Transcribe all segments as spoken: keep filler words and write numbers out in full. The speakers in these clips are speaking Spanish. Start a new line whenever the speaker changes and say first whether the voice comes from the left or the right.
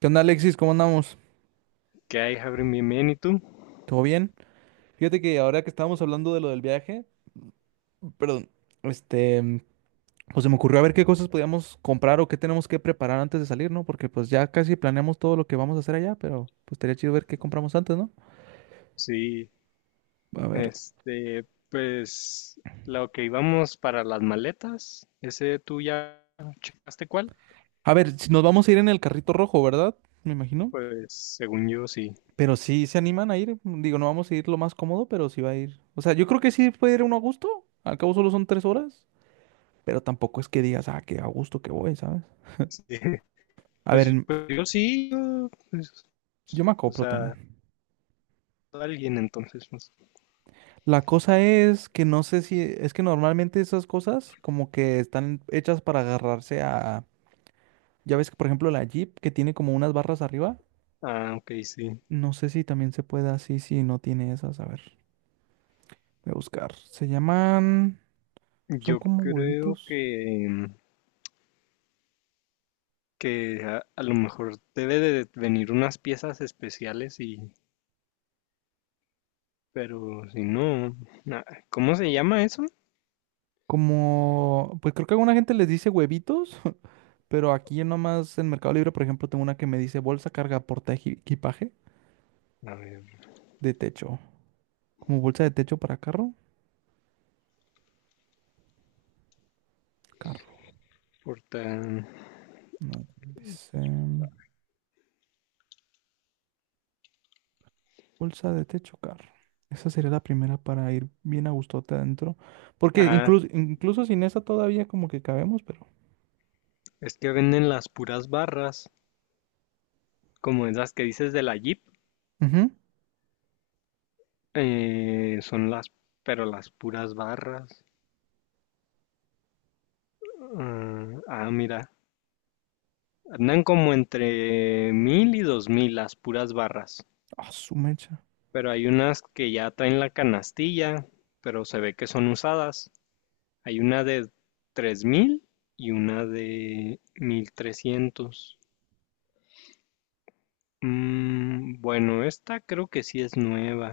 right: ¿Qué onda, Alexis? ¿Cómo andamos?
left: ¿Qué hay, Javier? Bienvenido. ¿Y tú?
right: ¿Todo bien? Fíjate que ahora que estábamos hablando de lo del viaje, perdón, este, pues se me ocurrió a ver qué cosas podíamos comprar o qué tenemos que preparar antes de salir, ¿no? Porque pues ya casi planeamos todo lo que vamos a hacer allá, pero pues estaría chido ver qué compramos antes, ¿no?
left: Sí,
right: A ver,
left: este, pues lo que íbamos para las maletas. ¿Ese tú ya checaste cuál?
right: a ver, si nos vamos a ir en el carrito rojo, ¿verdad? Me imagino.
left: Pues según yo sí.
right: Pero sí se animan a ir, digo, no vamos a ir lo más cómodo, pero sí va a ir. O sea, yo creo que sí puede ir uno a gusto, al cabo solo son tres horas, pero tampoco es que digas, ah, qué a gusto que voy, ¿sabes?
left: Sí.
right: A ver,
left: Pues,
right: en-
left: pues, yo sí, yo, pues,
right: yo me
left: o
right: acoplo también.
left: sea, alguien entonces. Pues.
right: La cosa es que no sé si, es que normalmente esas cosas como que están hechas para agarrarse a, ya ves que por ejemplo la Jeep que tiene como unas barras arriba,
left: Ah, ok, sí.
right: no sé si también se puede así, si no tiene esas, a ver, voy a buscar. Se llaman, son
left: Yo
right: como
left: creo que,
right: huevitos,
left: que a, a lo mejor debe de venir unas piezas especiales y, pero si no, na- ¿cómo se llama eso?
right: como, pues creo que alguna gente les dice huevitos, pero aquí nomás en Mercado Libre, por ejemplo, tengo una que me dice bolsa carga porta eji- equipaje
left: A ver,
right: de techo, como bolsa de techo para carro, carro,
left: porta.
right: no, dice... Bolsa de techo, carro. Esa sería la primera para ir bien a gustote adentro. Porque
left: Ah,
right: incluso, incluso sin esa todavía como que cabemos, pero.
left: es que venden las puras barras, como esas que dices de la Jeep.
right: Ujú.
left: eh, son las, pero las puras barras. Ah, ah, mira, andan como entre mil y dos mil las puras barras.
right: Ah, su mecha.
left: Pero hay unas que ya traen la canastilla, pero se ve que son usadas. Hay una de tres mil y una de mil trescientos. Mm, bueno, esta creo que sí es nueva,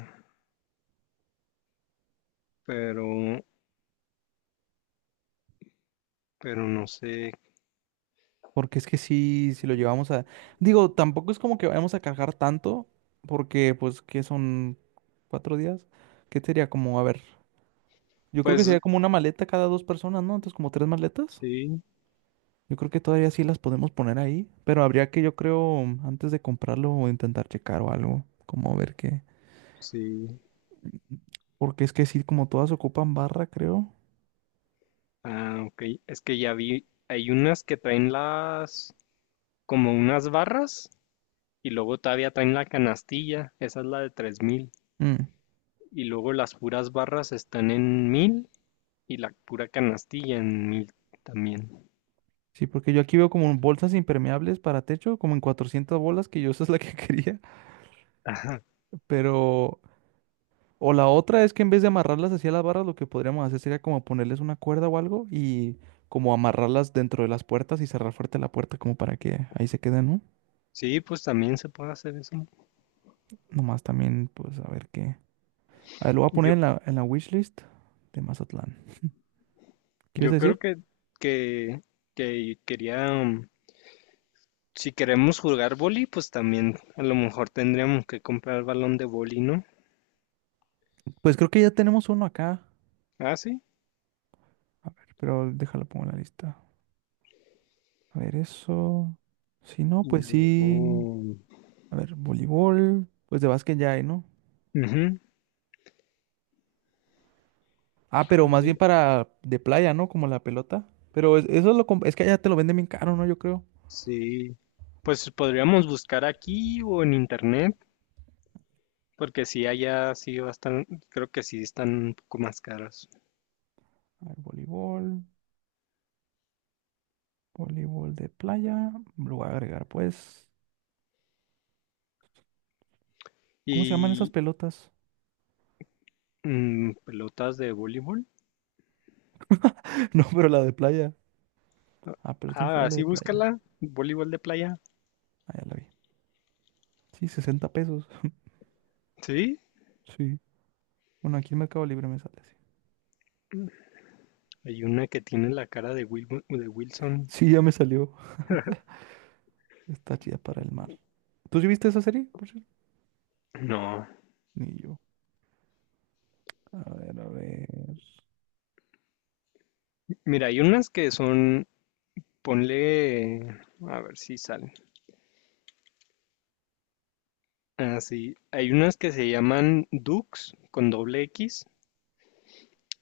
left: pero, pero no sé.
right: Porque es que sí, si lo llevamos a. Digo, tampoco es como que vayamos a cargar tanto. Porque, pues, que son cuatro días. ¿Qué sería como, a ver? Yo creo que
left: Pues
right: sería como una maleta cada dos personas, ¿no? Entonces, como tres maletas.
left: sí.
right: Yo creo que todavía sí las podemos poner ahí. Pero habría que, yo creo, antes de comprarlo, intentar checar o algo. Como ver qué.
left: Sí.
right: Porque es que sí, como todas ocupan barra, creo.
left: Ah, ok. Es que ya vi, hay unas que traen las, como unas barras y luego todavía traen la canastilla. Esa es la de tres mil.
right: Mm,
left: Y luego las puras barras están en mil y la pura canastilla en mil también.
right: sí, porque yo aquí veo como bolsas impermeables para techo, como en cuatrocientas bolas, que yo esa es la que quería.
left: Ajá.
right: Pero... O la otra es que en vez de amarrarlas hacia las barras, lo que podríamos hacer sería como ponerles una cuerda o algo y como amarrarlas dentro de las puertas y cerrar fuerte la puerta como para que ahí se queden, ¿no?
left: Sí, pues también se puede hacer eso.
right: Nomás también, pues a ver qué. A ver, lo voy a poner
left: Yo,
right: en la, en la wishlist de Mazatlán. ¿Qué ibas a
left: yo
right: decir?
left: creo que, que, que quería, um, si queremos jugar boli, pues también a lo mejor tendríamos que comprar el balón de boli, ¿no?
right: Pues creo que ya tenemos uno acá.
left: Ah, sí.
right: A ver, pero déjalo pongo en la lista. A ver, eso. Si no,
left: Y
right: pues
left: luego.
right: sí. A ver, voleibol. Pues de básquet ya hay, ¿no?
left: Ujú,
right: Ah, pero más bien
left: ujú.
right: para de playa, ¿no? Como la pelota. Pero es- eso lo, com- es que allá te lo venden bien caro, ¿no? Yo creo.
left: Sí, pues podríamos buscar aquí o en internet, porque si allá sí bastan, creo que sí están un poco más caros.
right: A ver, voleibol. Voleibol de playa. Lo voy a agregar, pues. ¿Cómo se llaman esas
left: Y
right: pelotas?
left: mm, pelotas de voleibol.
right: No, pero la de playa. Ah, pelota
left: Ah,
right: inflable
left: sí,
right: de playa.
left: búscala, voleibol de playa.
right: Ah, ya la vi. Sí, sesenta pesos.
left: Sí,
right: Sí. Bueno, aquí en Mercado Libre me sale así.
left: hay una que tiene la cara de Wil- de Wilson.
right: Sí, ya me salió. Está chida para el mar. ¿Tú sí viste esa serie? Por cierto.
left: No,
right: Ni yo. A ver, a ver.
left: mira, hay unas que son, ponle, a ver si salen. Ah, sí, hay unas que se llaman Dux con doble X.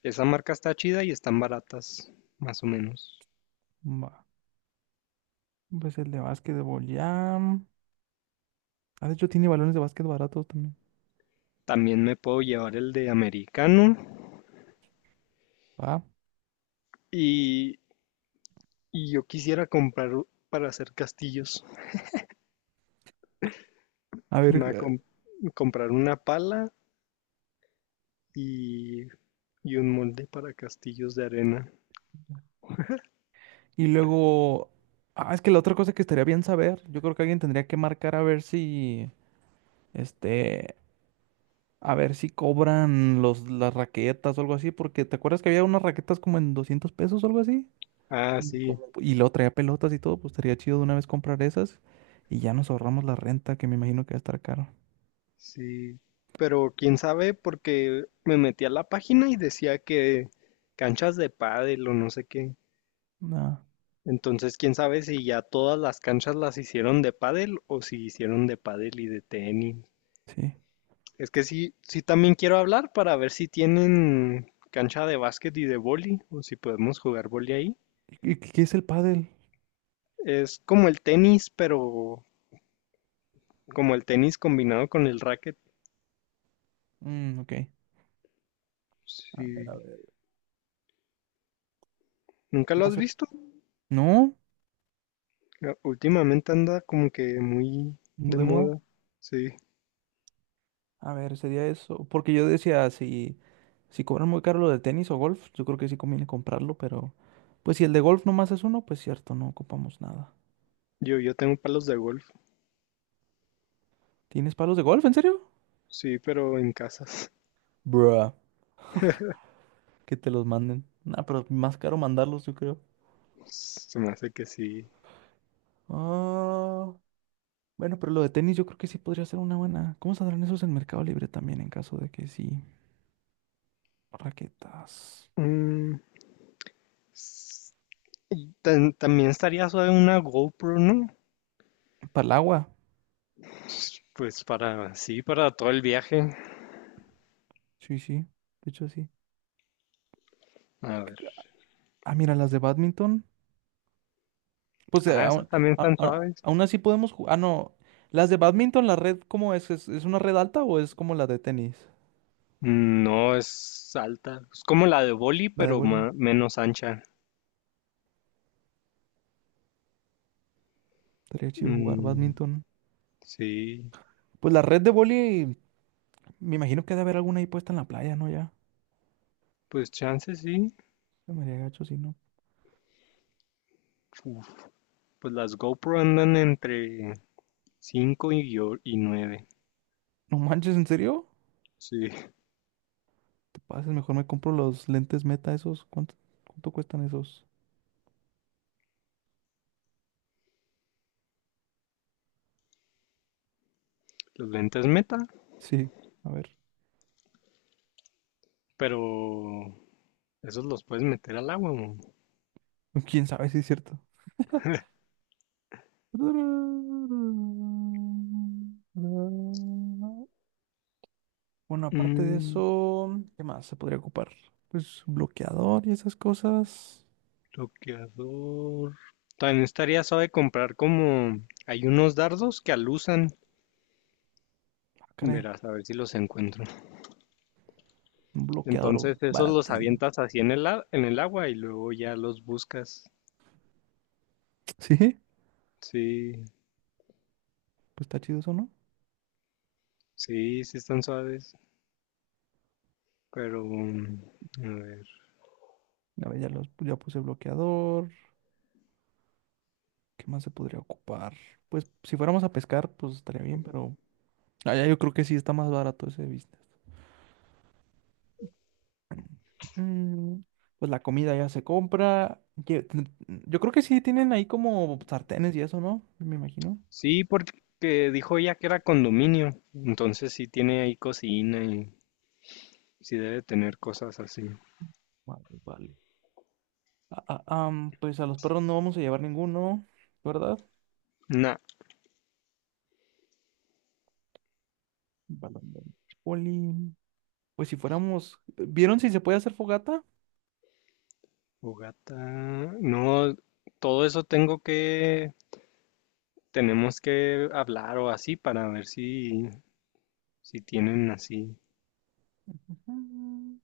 left: Esa marca está chida y están baratas, más o menos.
right: Va. Pues el de básquetbol ya. Ah, de hecho, tiene balones de básquet baratos también.
left: También me puedo llevar el de americano
right: Va.
left: y, y yo quisiera comprar u- para hacer castillos.
right: A ver.
left: Me voy a
right: eh,
left: com- comprar una pala y, y un molde para castillos de arena.
right: Y luego. Ah, es que la otra cosa que estaría bien saber. Yo creo que alguien tendría que marcar a ver si. Este. A ver si cobran los, las raquetas o algo así. Porque ¿te acuerdas que había unas raquetas como en doscientos pesos o algo así?
left: Ah,
right: Como,
left: sí,
right: como- y luego traía pelotas y todo. Pues estaría chido de una vez comprar esas. Y ya nos ahorramos la renta, que me imagino que va a estar caro.
left: sí. Pero quién sabe porque me metí a la página y decía que canchas de pádel o no sé qué.
right: Nah,
left: Entonces, quién sabe si ya todas las canchas las hicieron de pádel o si hicieron de pádel y de tenis.
right: sí.
left: Es que sí, sí también quiero hablar para ver si tienen cancha de básquet y de vóley o si podemos jugar vóley ahí.
right: ¿Y qué qué es el pádel?
left: Es como el tenis, pero como el tenis combinado con el racket.
right: Mm, ok. A ver,
left: Sí.
right: a ver.
left: ¿Nunca lo
right: No
left: has
right: sé.
left: visto?
right: ¿No?
left: Ya, últimamente anda como que muy de
right: ¿De moda?
left: moda. Sí.
right: A ver, sería eso. Porque yo decía, si, si cobran muy caro lo de tenis o golf, yo creo que sí conviene comprarlo, pero pues si el de golf nomás es uno, pues cierto, no ocupamos nada.
left: Yo, yo tengo palos de golf.
right: ¿Tienes palos de golf, en serio?
left: Sí, pero en casas.
right: Bruh, que te los manden. Nah, pero más caro mandarlos, yo creo.
left: Se me hace que sí.
right: Ah, bueno, pero lo de tenis yo creo que sí podría ser una buena. ¿Cómo saldrán esos en Mercado Libre también en caso de que sí? Raquetas.
left: Mm, S- Tan- también estaría suave una GoPro, ¿no?
right: Para el agua.
left: Pues para, sí, para todo el viaje.
right: Sí, sí, de hecho sí.
left: A
right: ¿Qué
left: ver.
right: ca- Ah, mira, las de badminton. Pues eh,
left: Ah, esas
right: aún,
left: también
right: a-
left: están
right: a-
left: suaves.
right: aún así podemos jugar. Ah, no. Las de badminton, la red, ¿cómo es? ¿Es, es una red alta o es como la de tenis?
left: Mm, No es alta. Es como la de Boli,
right: La de
left: pero
right: voleibol.
left: ma- menos ancha.
right: Estaría chido jugar
left: Mm,
right: badminton.
left: sí,
right: Pues la red de voleibol, me imagino que debe haber alguna ahí puesta en la playa, ¿no? Ya.
left: pues chance sí.
right: Se me haría gacho si no.
left: Uf, pues las GoPro andan entre cinco y, yo- y nueve.
right: No manches, ¿en serio?
left: Sí,
right: Te pases, mejor me compro los lentes Meta esos. ¿Cuánto, cuánto cuestan esos?
left: los lentes meta,
right: Sí, a ver.
left: pero esos los puedes meter al agua, ¿no?
right: ¿Quién sabe si es cierto? Bueno, aparte de
left: Mm,
right: eso, ¿qué más se podría ocupar? Pues un bloqueador y esas cosas.
left: Bloqueador. También estaría suave comprar como hay unos dardos que alusan.
right: Ah, caray,
left: Verás, a ver si los encuentro.
right: un bloqueador
left: Entonces esos los
right: baratí.
left: avientas así en el, a- en el agua y luego ya los buscas.
right: Sí, pues
left: Sí,
right: está chido eso, ¿no?
left: sí, sí están suaves. Pero, mm, a ver.
right: A ver, ya, los, ya puse bloqueador. ¿Qué más se podría ocupar? Pues si fuéramos a pescar, pues estaría bien, pero allá yo creo que sí está más barato ese business. Mm. Pues la comida ya se compra. Lle- ten- Yo creo que sí tienen ahí como sartenes y eso, ¿no? Me imagino.
left: Sí, porque dijo ella que era condominio. Entonces sí tiene ahí cocina y sí debe tener cosas así.
right: Vale, vale. Ah, ah, am, pues a los perros no vamos a llevar ninguno, ¿verdad?
left: Nah,
right: Balón de boli. Pues si fuéramos... ¿Vieron si se puede hacer fogata?
left: fogata. No, todo eso tengo que Tenemos que hablar o así para ver si, si tienen así.
right: Mm.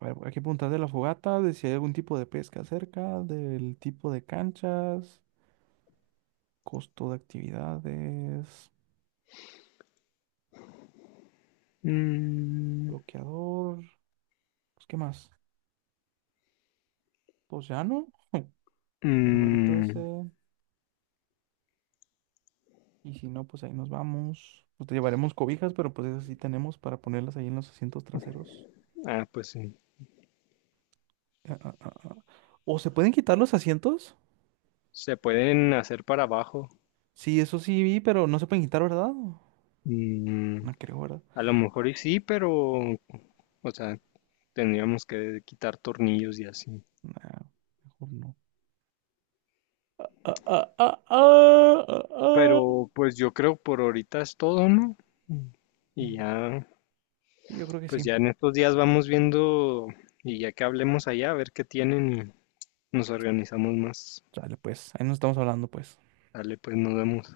right: A ver, hay que preguntar de la fogata, de si hay algún tipo de pesca cerca, del tipo de canchas, costo de actividades,
left: Mm,
right: bloqueador. Pues, ¿qué más? Pues ya no. El huevito ese.
left: mm,
right: Y si no, pues ahí nos vamos. Pues te llevaremos cobijas, pero pues esas sí tenemos para ponerlas ahí en los asientos traseros.
left: ah, pues sí.
right: Ah, ah, ah, ah. ¿O se pueden quitar los asientos?
left: Se pueden hacer para abajo.
right: Sí, eso sí vi, pero no se pueden quitar, ¿verdad?
left: Mm,
right: No creo, ¿verdad?
left: a lo mejor y sí, pero, o sea, tendríamos que quitar tornillos y así.
right: Nah, mejor no. Ah, ah, ah, ah, ah, ah.
left: Pero pues yo creo por ahorita es todo, ¿no? Y
right: Mm,
left: ya,
right: yo creo que
left: pues
right: sí.
left: ya en estos días vamos viendo y ya que hablemos allá, a ver qué tienen y nos organizamos más.
right: Dale, pues, ahí nos estamos hablando, pues.
left: Dale, pues nos vemos.